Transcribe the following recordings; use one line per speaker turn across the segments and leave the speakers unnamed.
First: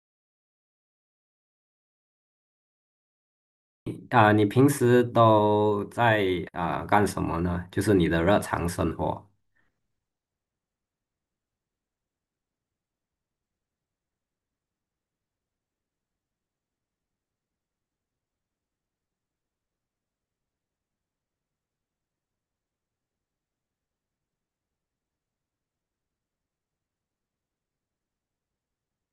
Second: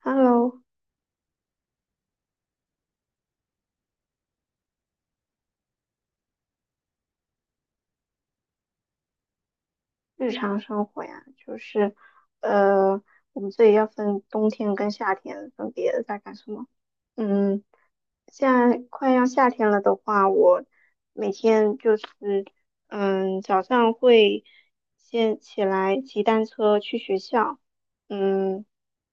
Hello，
你平时都在干什么呢？就是你的日常生活。
日常生活呀，就是呃，我们这里要分冬天跟夏天分别在干什么。嗯，现在快要夏天了的话，我每天就是早上会先起来骑单车去学校，嗯，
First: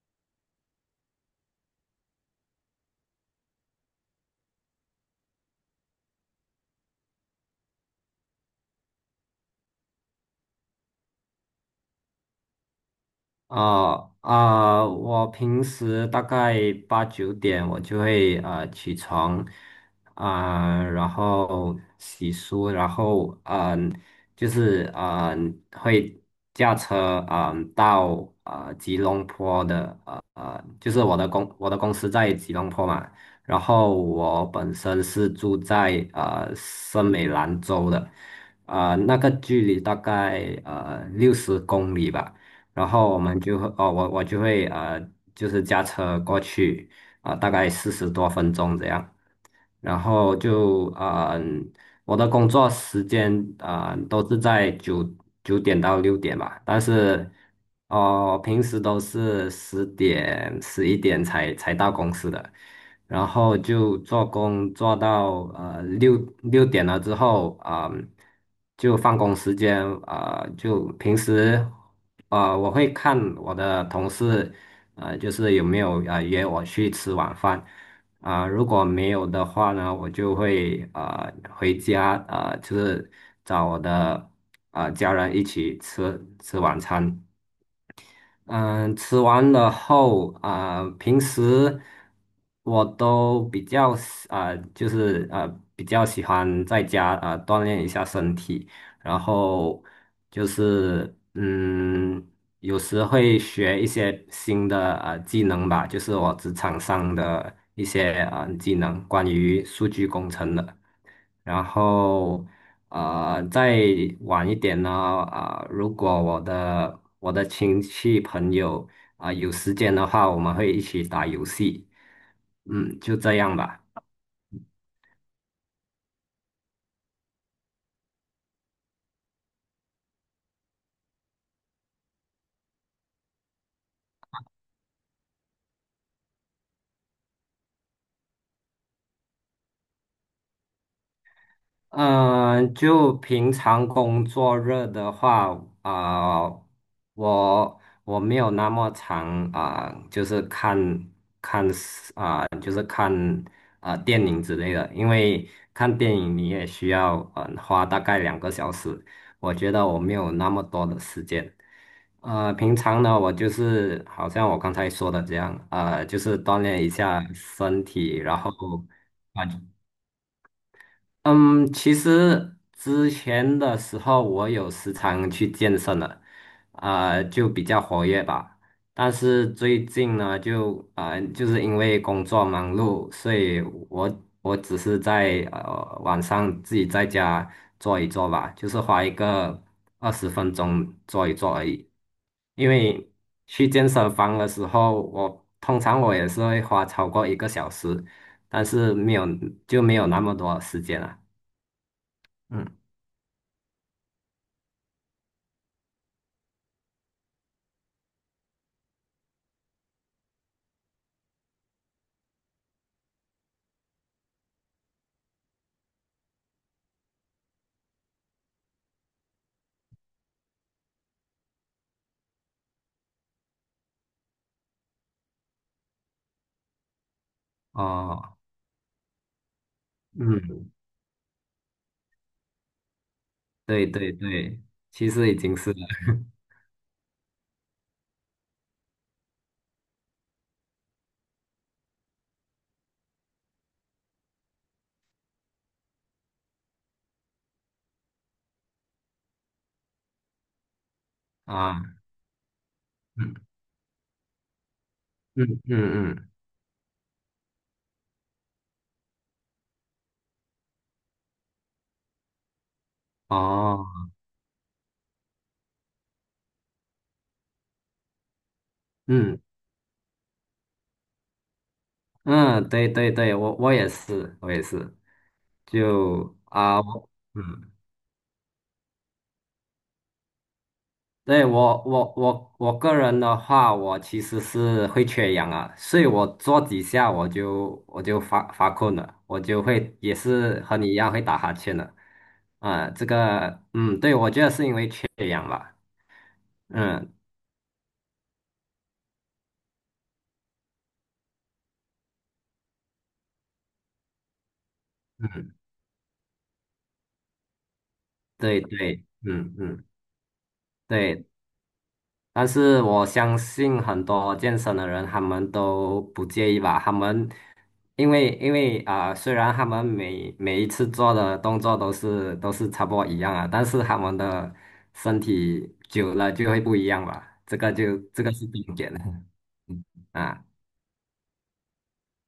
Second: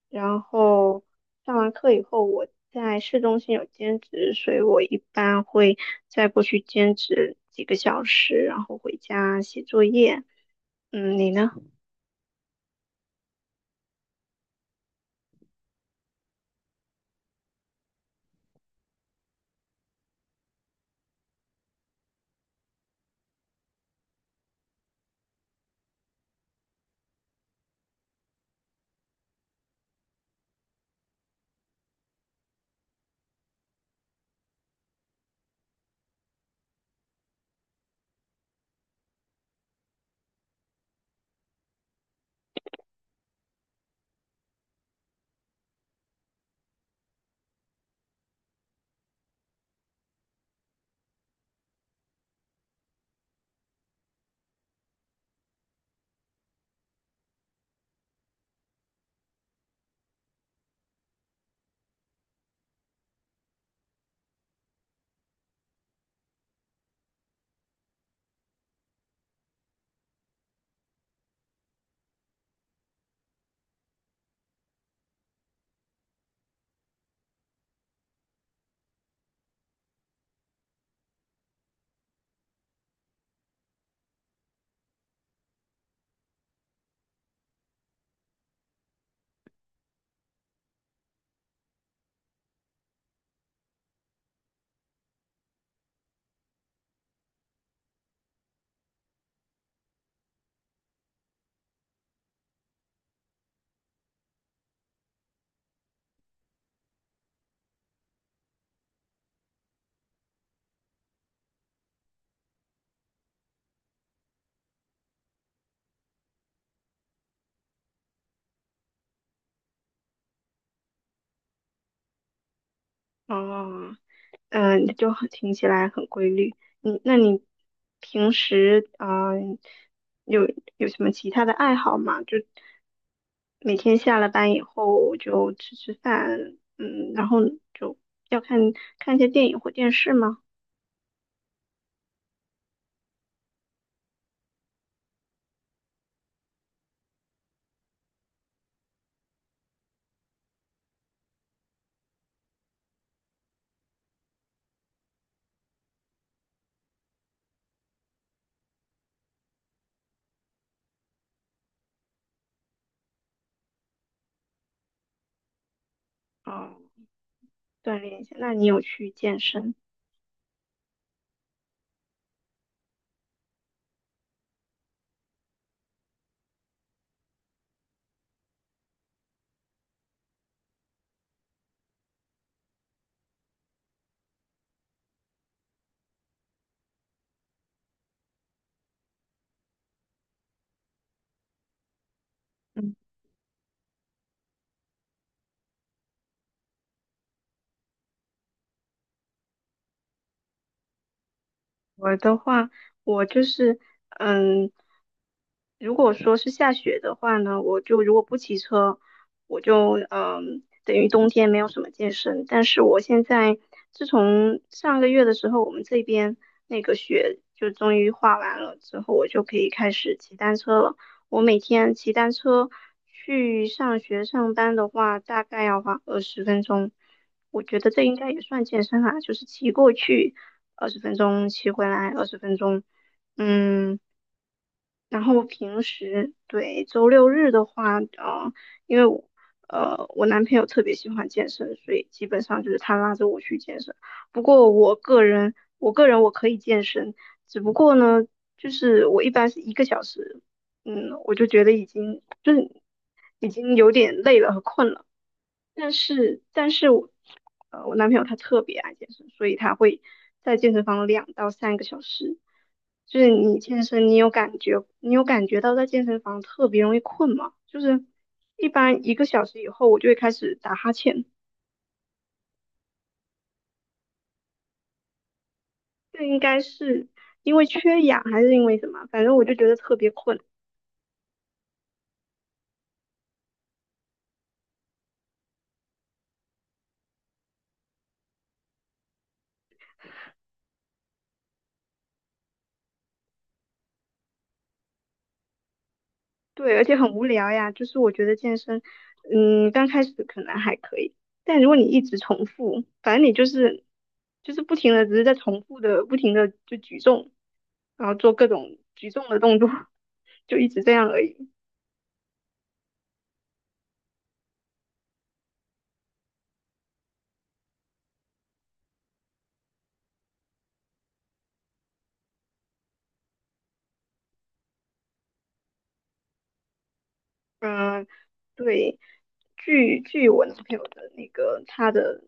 然后上完课以后，我在市中心有兼职，所以我一般会再过去兼职几个小时，然后回家写作业。嗯，你呢？
我平时大概八九点我就会起床然后洗漱，然后就是会驾车到吉隆坡的就是我的公司在吉隆坡嘛。然后我本身是住在森美兰州的，那个距离大概60公里吧。然后我就会就是驾车过去大概40多分钟这样。然后就我的工作时间都是在9点到6点吧，但是平时都是10点11点才到公司的。然后就做工做到六点了之后就放工时间，就平时我会看我的同事就是有没有约我去吃晚饭。如果没有的话呢，我就会回家，就是找我的家人一起吃晚餐。嗯，吃完了后平时我都比较喜啊、比较喜欢在家锻炼一下身体。然后就是有时会学一些新的技能吧，就是我职场上的一些技能，关于数据工程的。然后再晚一点呢，如果我的亲戚朋友有时间的话，我们会一起打游戏。就这样吧。
哦，嗯，就很听起来很规律。那你平时啊，有有什么其他的爱好吗？就每天下了班以后就吃吃饭，嗯，然后就要看看一些电影或电视吗？
嗯、就平常工作日的话，啊、我没有那么长就是看电影之类的，因为看电影你也需要花大概2个小时，我觉得我没有那么多的时间。平常呢，我就是好像我刚才说的这样，就是锻
哦，
炼一下身
锻
体。
炼一下。
然
那
后
你有去健
啊、
身？
嗯，其实之前的时候我有时常去健身了，就比较活跃吧。但是最近呢，就就是因为工作忙碌，所以我我只是在晚上自己在家做一做吧，就是花一个20分钟做一做而已。因
嗯。
为去健身房的时候，我通常也是会花超过一个小时，但是没有那么多时间了。
我的话，
嗯，
我就是，嗯，如果说是下雪的话呢，我就如果不骑车，我就嗯，等于冬天没有什么健身。但是我现在自从上个月的时候，我们这边那个雪就终于化完了之后，我就可以开始骑单车了。我每天骑单车去上学上班的话，大概要花二十分钟。我觉得这应该
哦，
也算健身啊，就是骑过去
嗯，
二十分钟，骑回来二十分钟，
对
嗯，
对对，其
然
实已
后
经是了
平时对周六日的话，呃，因为我男朋友特别喜欢健身，所以基本上就是他拉着我去健身。不过我个人我可以健身，只不过呢，就是我一般是一个小时，嗯，我就觉得已
啊。
经就是
嗯
已经有点累了和困了。
嗯嗯
但
嗯。
是但是我，呃，我男朋友他特别爱健身，所以他会在健身房2到3个小时。就是你健
哦。
身，你有感觉到在健身房特别容易困吗？就是一般一个
嗯
小时以后，我就会开始打哈欠，
嗯。对对对，我也是，我也是，
这
就
应该
啊，
是
我
因为
嗯，
缺氧还是因为什么？反正我就觉得特别困。
对，我个人的话，我其实是会缺氧啊，所以我做几下我就发困了，我就会也是和你一样会打哈欠的。对，我觉得是因为缺氧吧。
对，而且很
嗯
无聊呀。就是我觉得健身，嗯，刚开始可能还可以，但如果你一直重复，反正你就是不停的，只是在
嗯。
重复的，不停的就举重，然后做各
对
种
对，
举重的
嗯
动作，
嗯，
就一直这样而
对。
已。
但是我相信很多健身的人，他们都不介意吧？他们因为虽然他们每一次做的动作都是差不多一样啊，但是他们的身体久了就会不一样吧？这个就
嗯，
这个是重点
对，
的。
据 据
啊，
我男朋友的那个他的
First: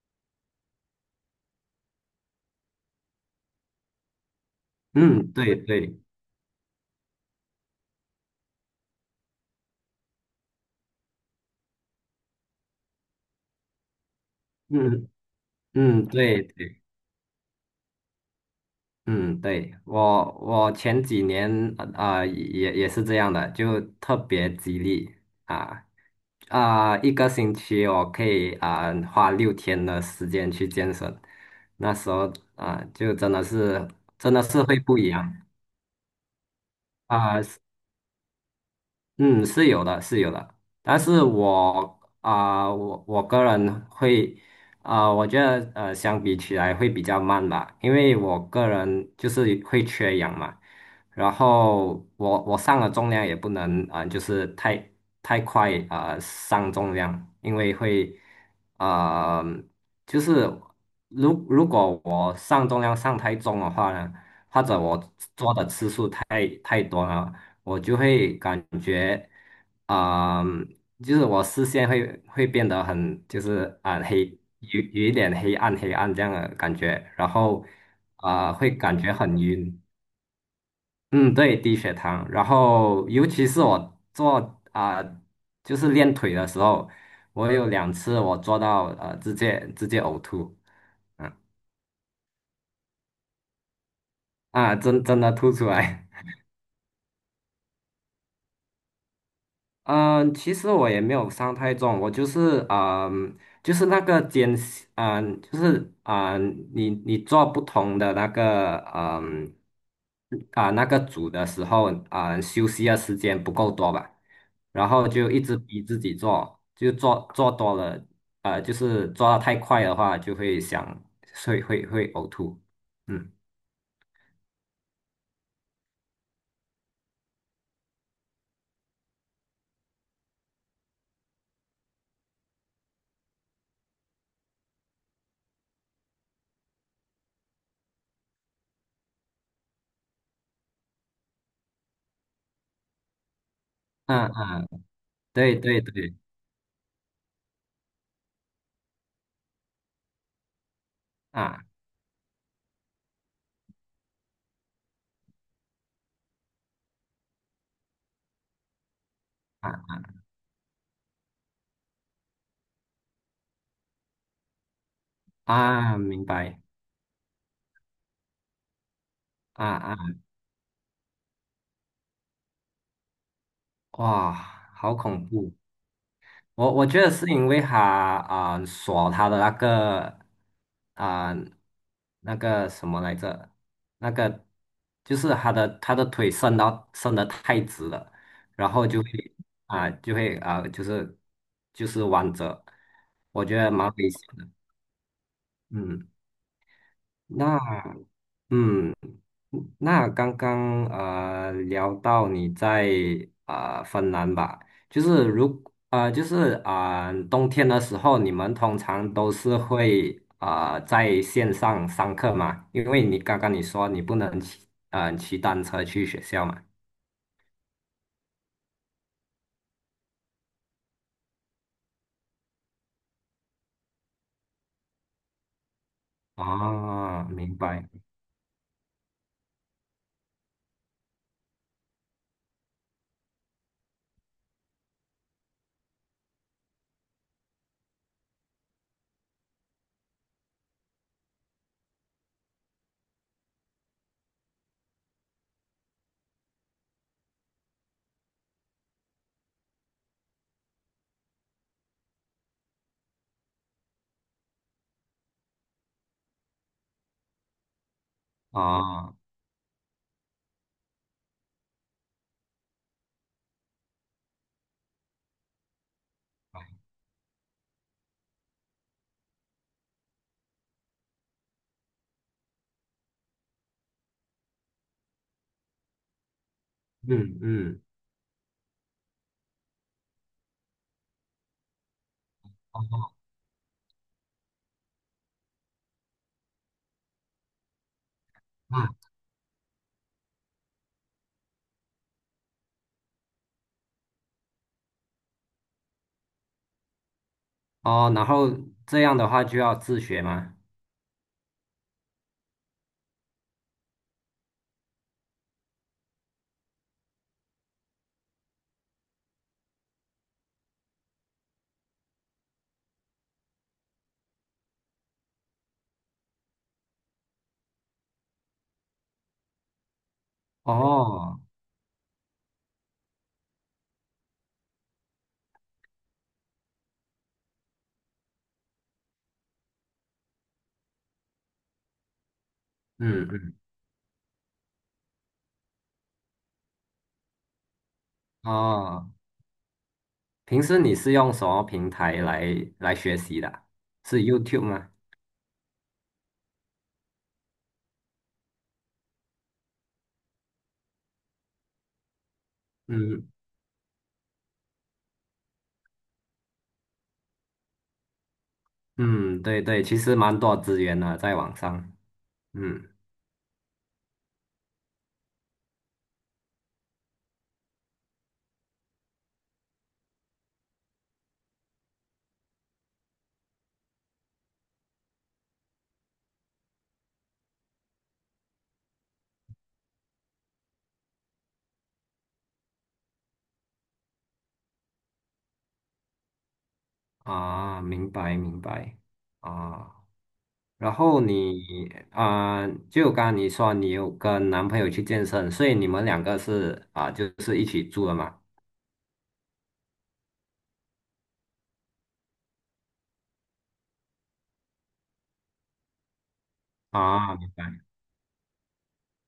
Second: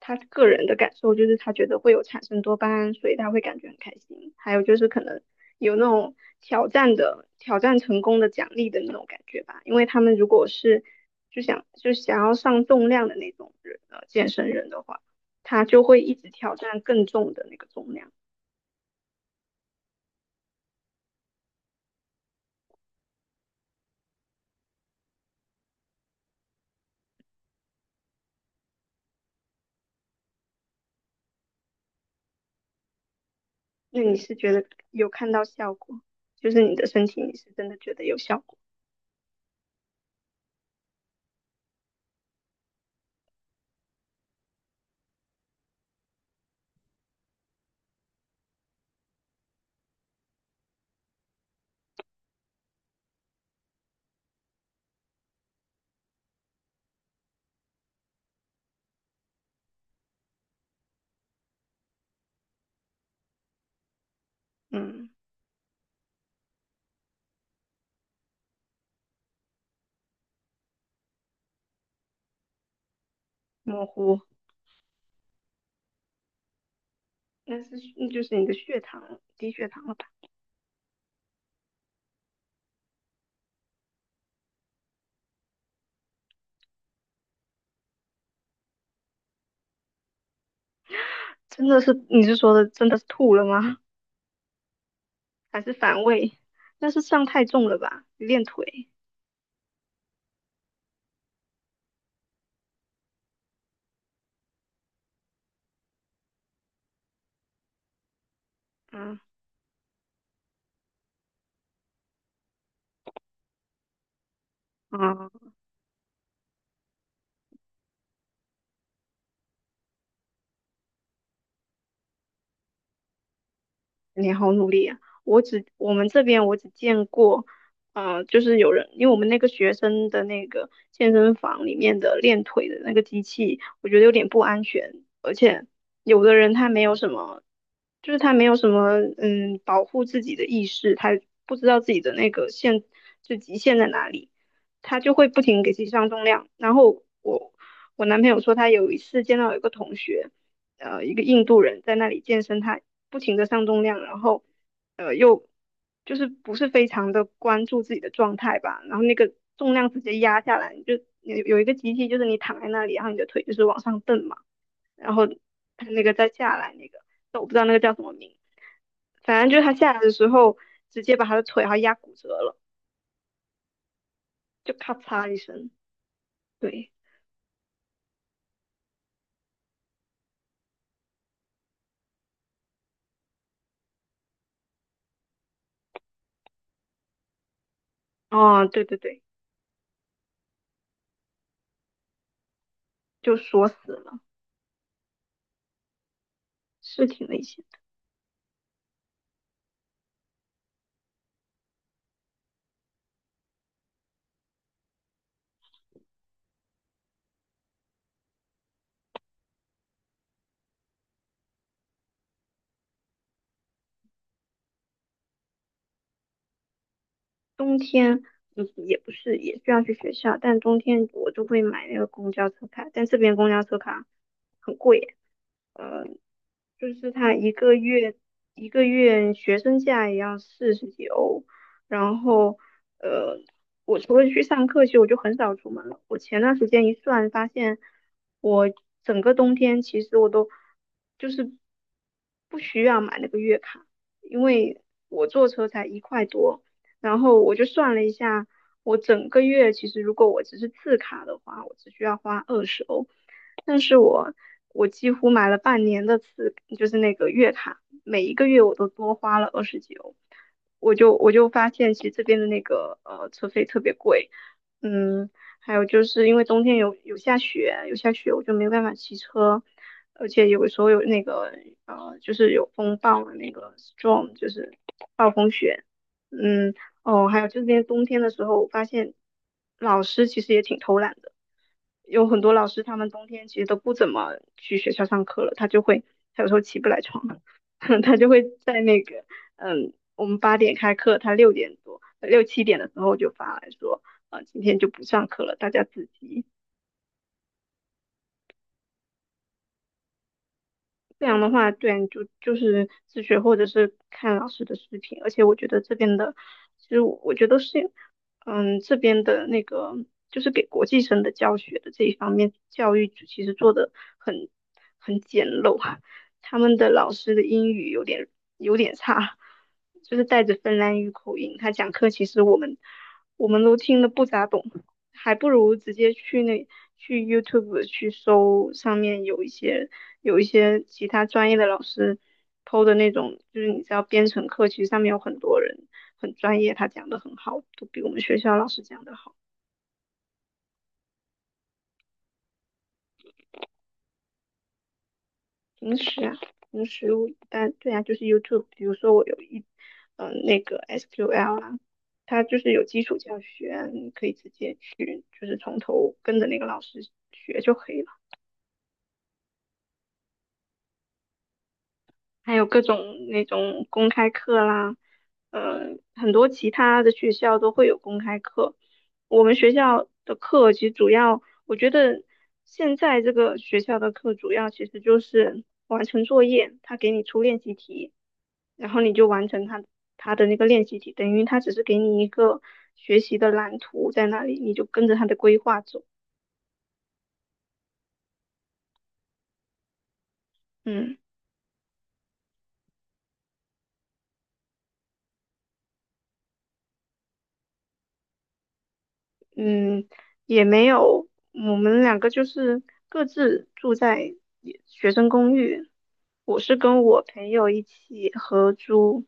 他个人的感受，就是他觉得会有产生多巴胺，所以他会感觉很开心。还有就是可能
嗯，对
有那
对，
种挑战的挑战成功的奖励的那种感觉吧，因为他们如果是就想要上重量的那种人健身人的话，
嗯
他就会
嗯，
一直
对
挑战
对。
更重的那个重量。
嗯，对，我前几年也是这样的，就特别激励。啊一个星期我可以花6天的时间去健身。那时候就真的是
那你
真
是
的
觉
是
得
会不一
有看
样。
到效果，就是你的身体你
啊、
是真的觉得有效果？
嗯，是有的，是有的。但是我个人会，我觉得相比起来会比较慢吧，因为我个人就是会缺氧嘛。然后我上了重量也不能就是太快上重量，因为会啊、就是如果我上重量上太重的话呢，或者我
嗯，
做的次数太多了。我就会感觉，啊、就是我视线会变得很，就是
模糊。
黑，有一点黑暗这样的感觉，然
那
后
是那就是你的
会
血
感觉
糖
很
低血
晕。
糖了吧？
嗯，对，低血糖。然后尤其是我做就是练腿的时候，我有2次我做到直接呕吐。啊
真的是你是说的真的是吐了吗？
真的吐
还
出
是反
来。
胃？那是上太重了吧？练腿？
嗯，其实我也没有伤太重，我就是就是那个肩，就是你做不同的那个
嗯
那个组的时候，休息的时间不够多吧，然后就一
啊。
直逼自己做，就做多了。就是做的太快的话，就会想会会会呕吐。嗯
你好努力啊！我们这边我只见过，呃，就是有人，因为我们那个学生的那个健身房里面的练腿的那个机器，我觉得有点不安全，而且有的人他没有什么，就是他没有什么嗯保护自己的意识，他不知道自己的那个就极限在哪
嗯
里，
嗯。
他就会不
对
停给自
对
己上
对。
重量。然后我男朋友说他有一次见到有一个同学。呃一个印度
啊
人在那里健身，他不停的上重量，然后呃又就是不是非常的关注自己的状态吧，然后那个重量直
啊
接压下来，你就有一个机器就是你躺在那里，然后你的腿就是往上蹬嘛，然后他那个
明
再下
白。
来那个，但我不知道那个叫什么名，反正就是
啊
他下来的
啊。
时候直接把他的腿然后压骨折了，
哇，
就咔
好恐
嚓一
怖！
声，
我
对，
觉得是因为他锁他的那个，啊、那个什么来着，那个就是他的腿伸得太直了，
哦
然
对
后
对
就会
对，
啊、就会啊、就是弯折。
就
我觉
锁
得蛮
死
危险
了，
的。嗯。
是挺危
那。
险
嗯，那刚刚聊到你在芬兰吧，就是如呃就是啊、呃冬天的时候，你们通常都是会在线上上课嘛？因为你刚刚你说你不能骑单车去学校嘛。
冬天，嗯，也不是，也需要去学校，但冬天我就会买那个公交车卡，但这边公交车卡很贵，呃，就是
哦，
它一
明
个
白。
月一个月学生价也要40几欧，然后呃，我除了去上课，其实我就很少出门了。我前段时间一算，发现我整个冬天其实我都就是不需要买那个月卡，因为我坐车才一块多。然后我就算了一下，我整个月其实如果我只是次卡的话，我只需要花20欧，但是我几乎买了半年的次，就是那个月卡，每一个月我都多
哦，
花了20几欧，我就发现其实这边的那个车费特别贵，嗯，还有就是因为冬天有下雪，有下雪我就没办法骑车。而且有时候有那个呃，就是有风暴的那个 storm,就是暴风雪，嗯，哦，
嗯
还有这
嗯。
边冬天的时候，我发现老师其实也挺偷懒的，有很多老师他们
哦
冬天其实都不怎么去学校上课了，他就会他有时候起不来床，他就会在
啊
那个，嗯，我们8点开课，他6点多6、7点的时候就发来说，呃，今天就不上课了，大家自习。
哦，然后这样的话就要自学吗？
这样的话，对，你就就是自学或者是看老师的视频，而且我觉得这边的，其实我觉得是，嗯，这边的那个就是给国际生的教学的这一方面，教育组其实做的很很简陋啊，他们的老师的英语有点差，就是带着芬兰语口
哦，
音，他讲课其实我们都听得不咋懂，还不如直接去 YouTube 去搜上面有一些。有一些其他专业的老师抛的那
嗯
种，
嗯，
就是你知道编程课，其实上面有很多人很专业，他讲的很好，都比我们学校老师讲
哦。
的好。
平时你是用什么平台来学习的啊？是 YouTube 吗？
平时啊，平时我一般对啊，就是 YouTube,比如说我有一嗯、呃那个 SQL 啊，它就是有基础
嗯
教学，你可以直接去就是从头跟着那个老师学就可以了。
嗯，对对，其实蛮多资源的，在网上。
还有各
嗯
种那种公开课啦，呃，很多其他的学校都会有公开课。我们学校的课其实主要，我觉得现在这个学校的课主要其实就是完成作业，他给你出练习题，然后你就完成他的那个练习题，等于他只是给你一个学习的蓝图在那里，你就跟着他的规划走。
明白明白啊。然
嗯。
后你啊，就刚刚你说你有跟男朋友去健身，所以你们两个是啊，就是一起住的嘛？
嗯，也没有，我们两个就是各自住在也学生公寓。我是跟我
啊
朋友一起合租，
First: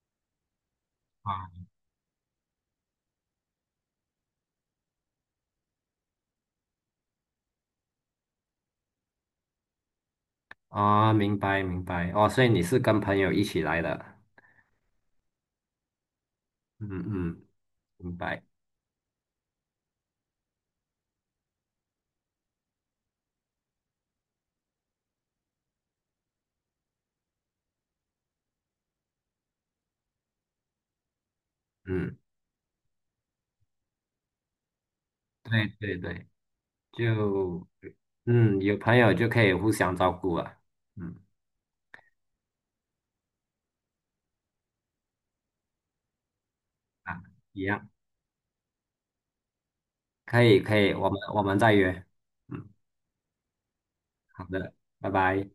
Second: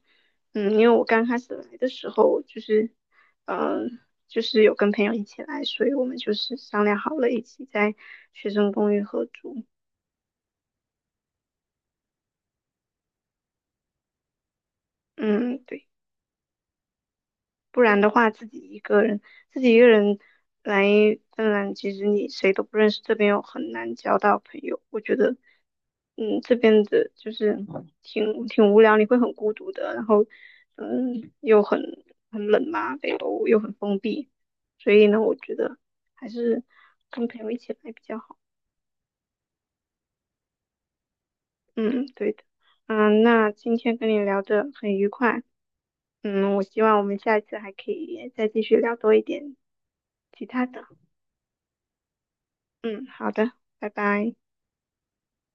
嗯，因为我刚开始来的时候就是，嗯、就是有跟朋友一起来，所以我们就是商量好了，一起在学生公寓合租。
明白明白哦，所以你是跟朋友一起来的。
嗯，对。
嗯嗯，
不然的
明
话，
白。
自己一个人，自己一个人来芬兰，其实你谁都不认识，这边又很难交到朋友。我觉得，嗯，这边的就是挺无聊，你会很孤独的，然后，嗯，又
嗯，
很冷嘛，北欧又很封闭，所以呢，我觉
对
得
对对。
还是跟朋友一
就。
起来比较好。
嗯，有朋友就可以互相照顾了。嗯，
嗯，对的。嗯，那今天跟你聊的很愉快，嗯，我希望我们
啊，
下一次
一
还
样，
可以再继续聊多一点
可
其
以，
他
可
的。
以，我们再约。嗯，
嗯，好的，拜拜。
好的，拜拜。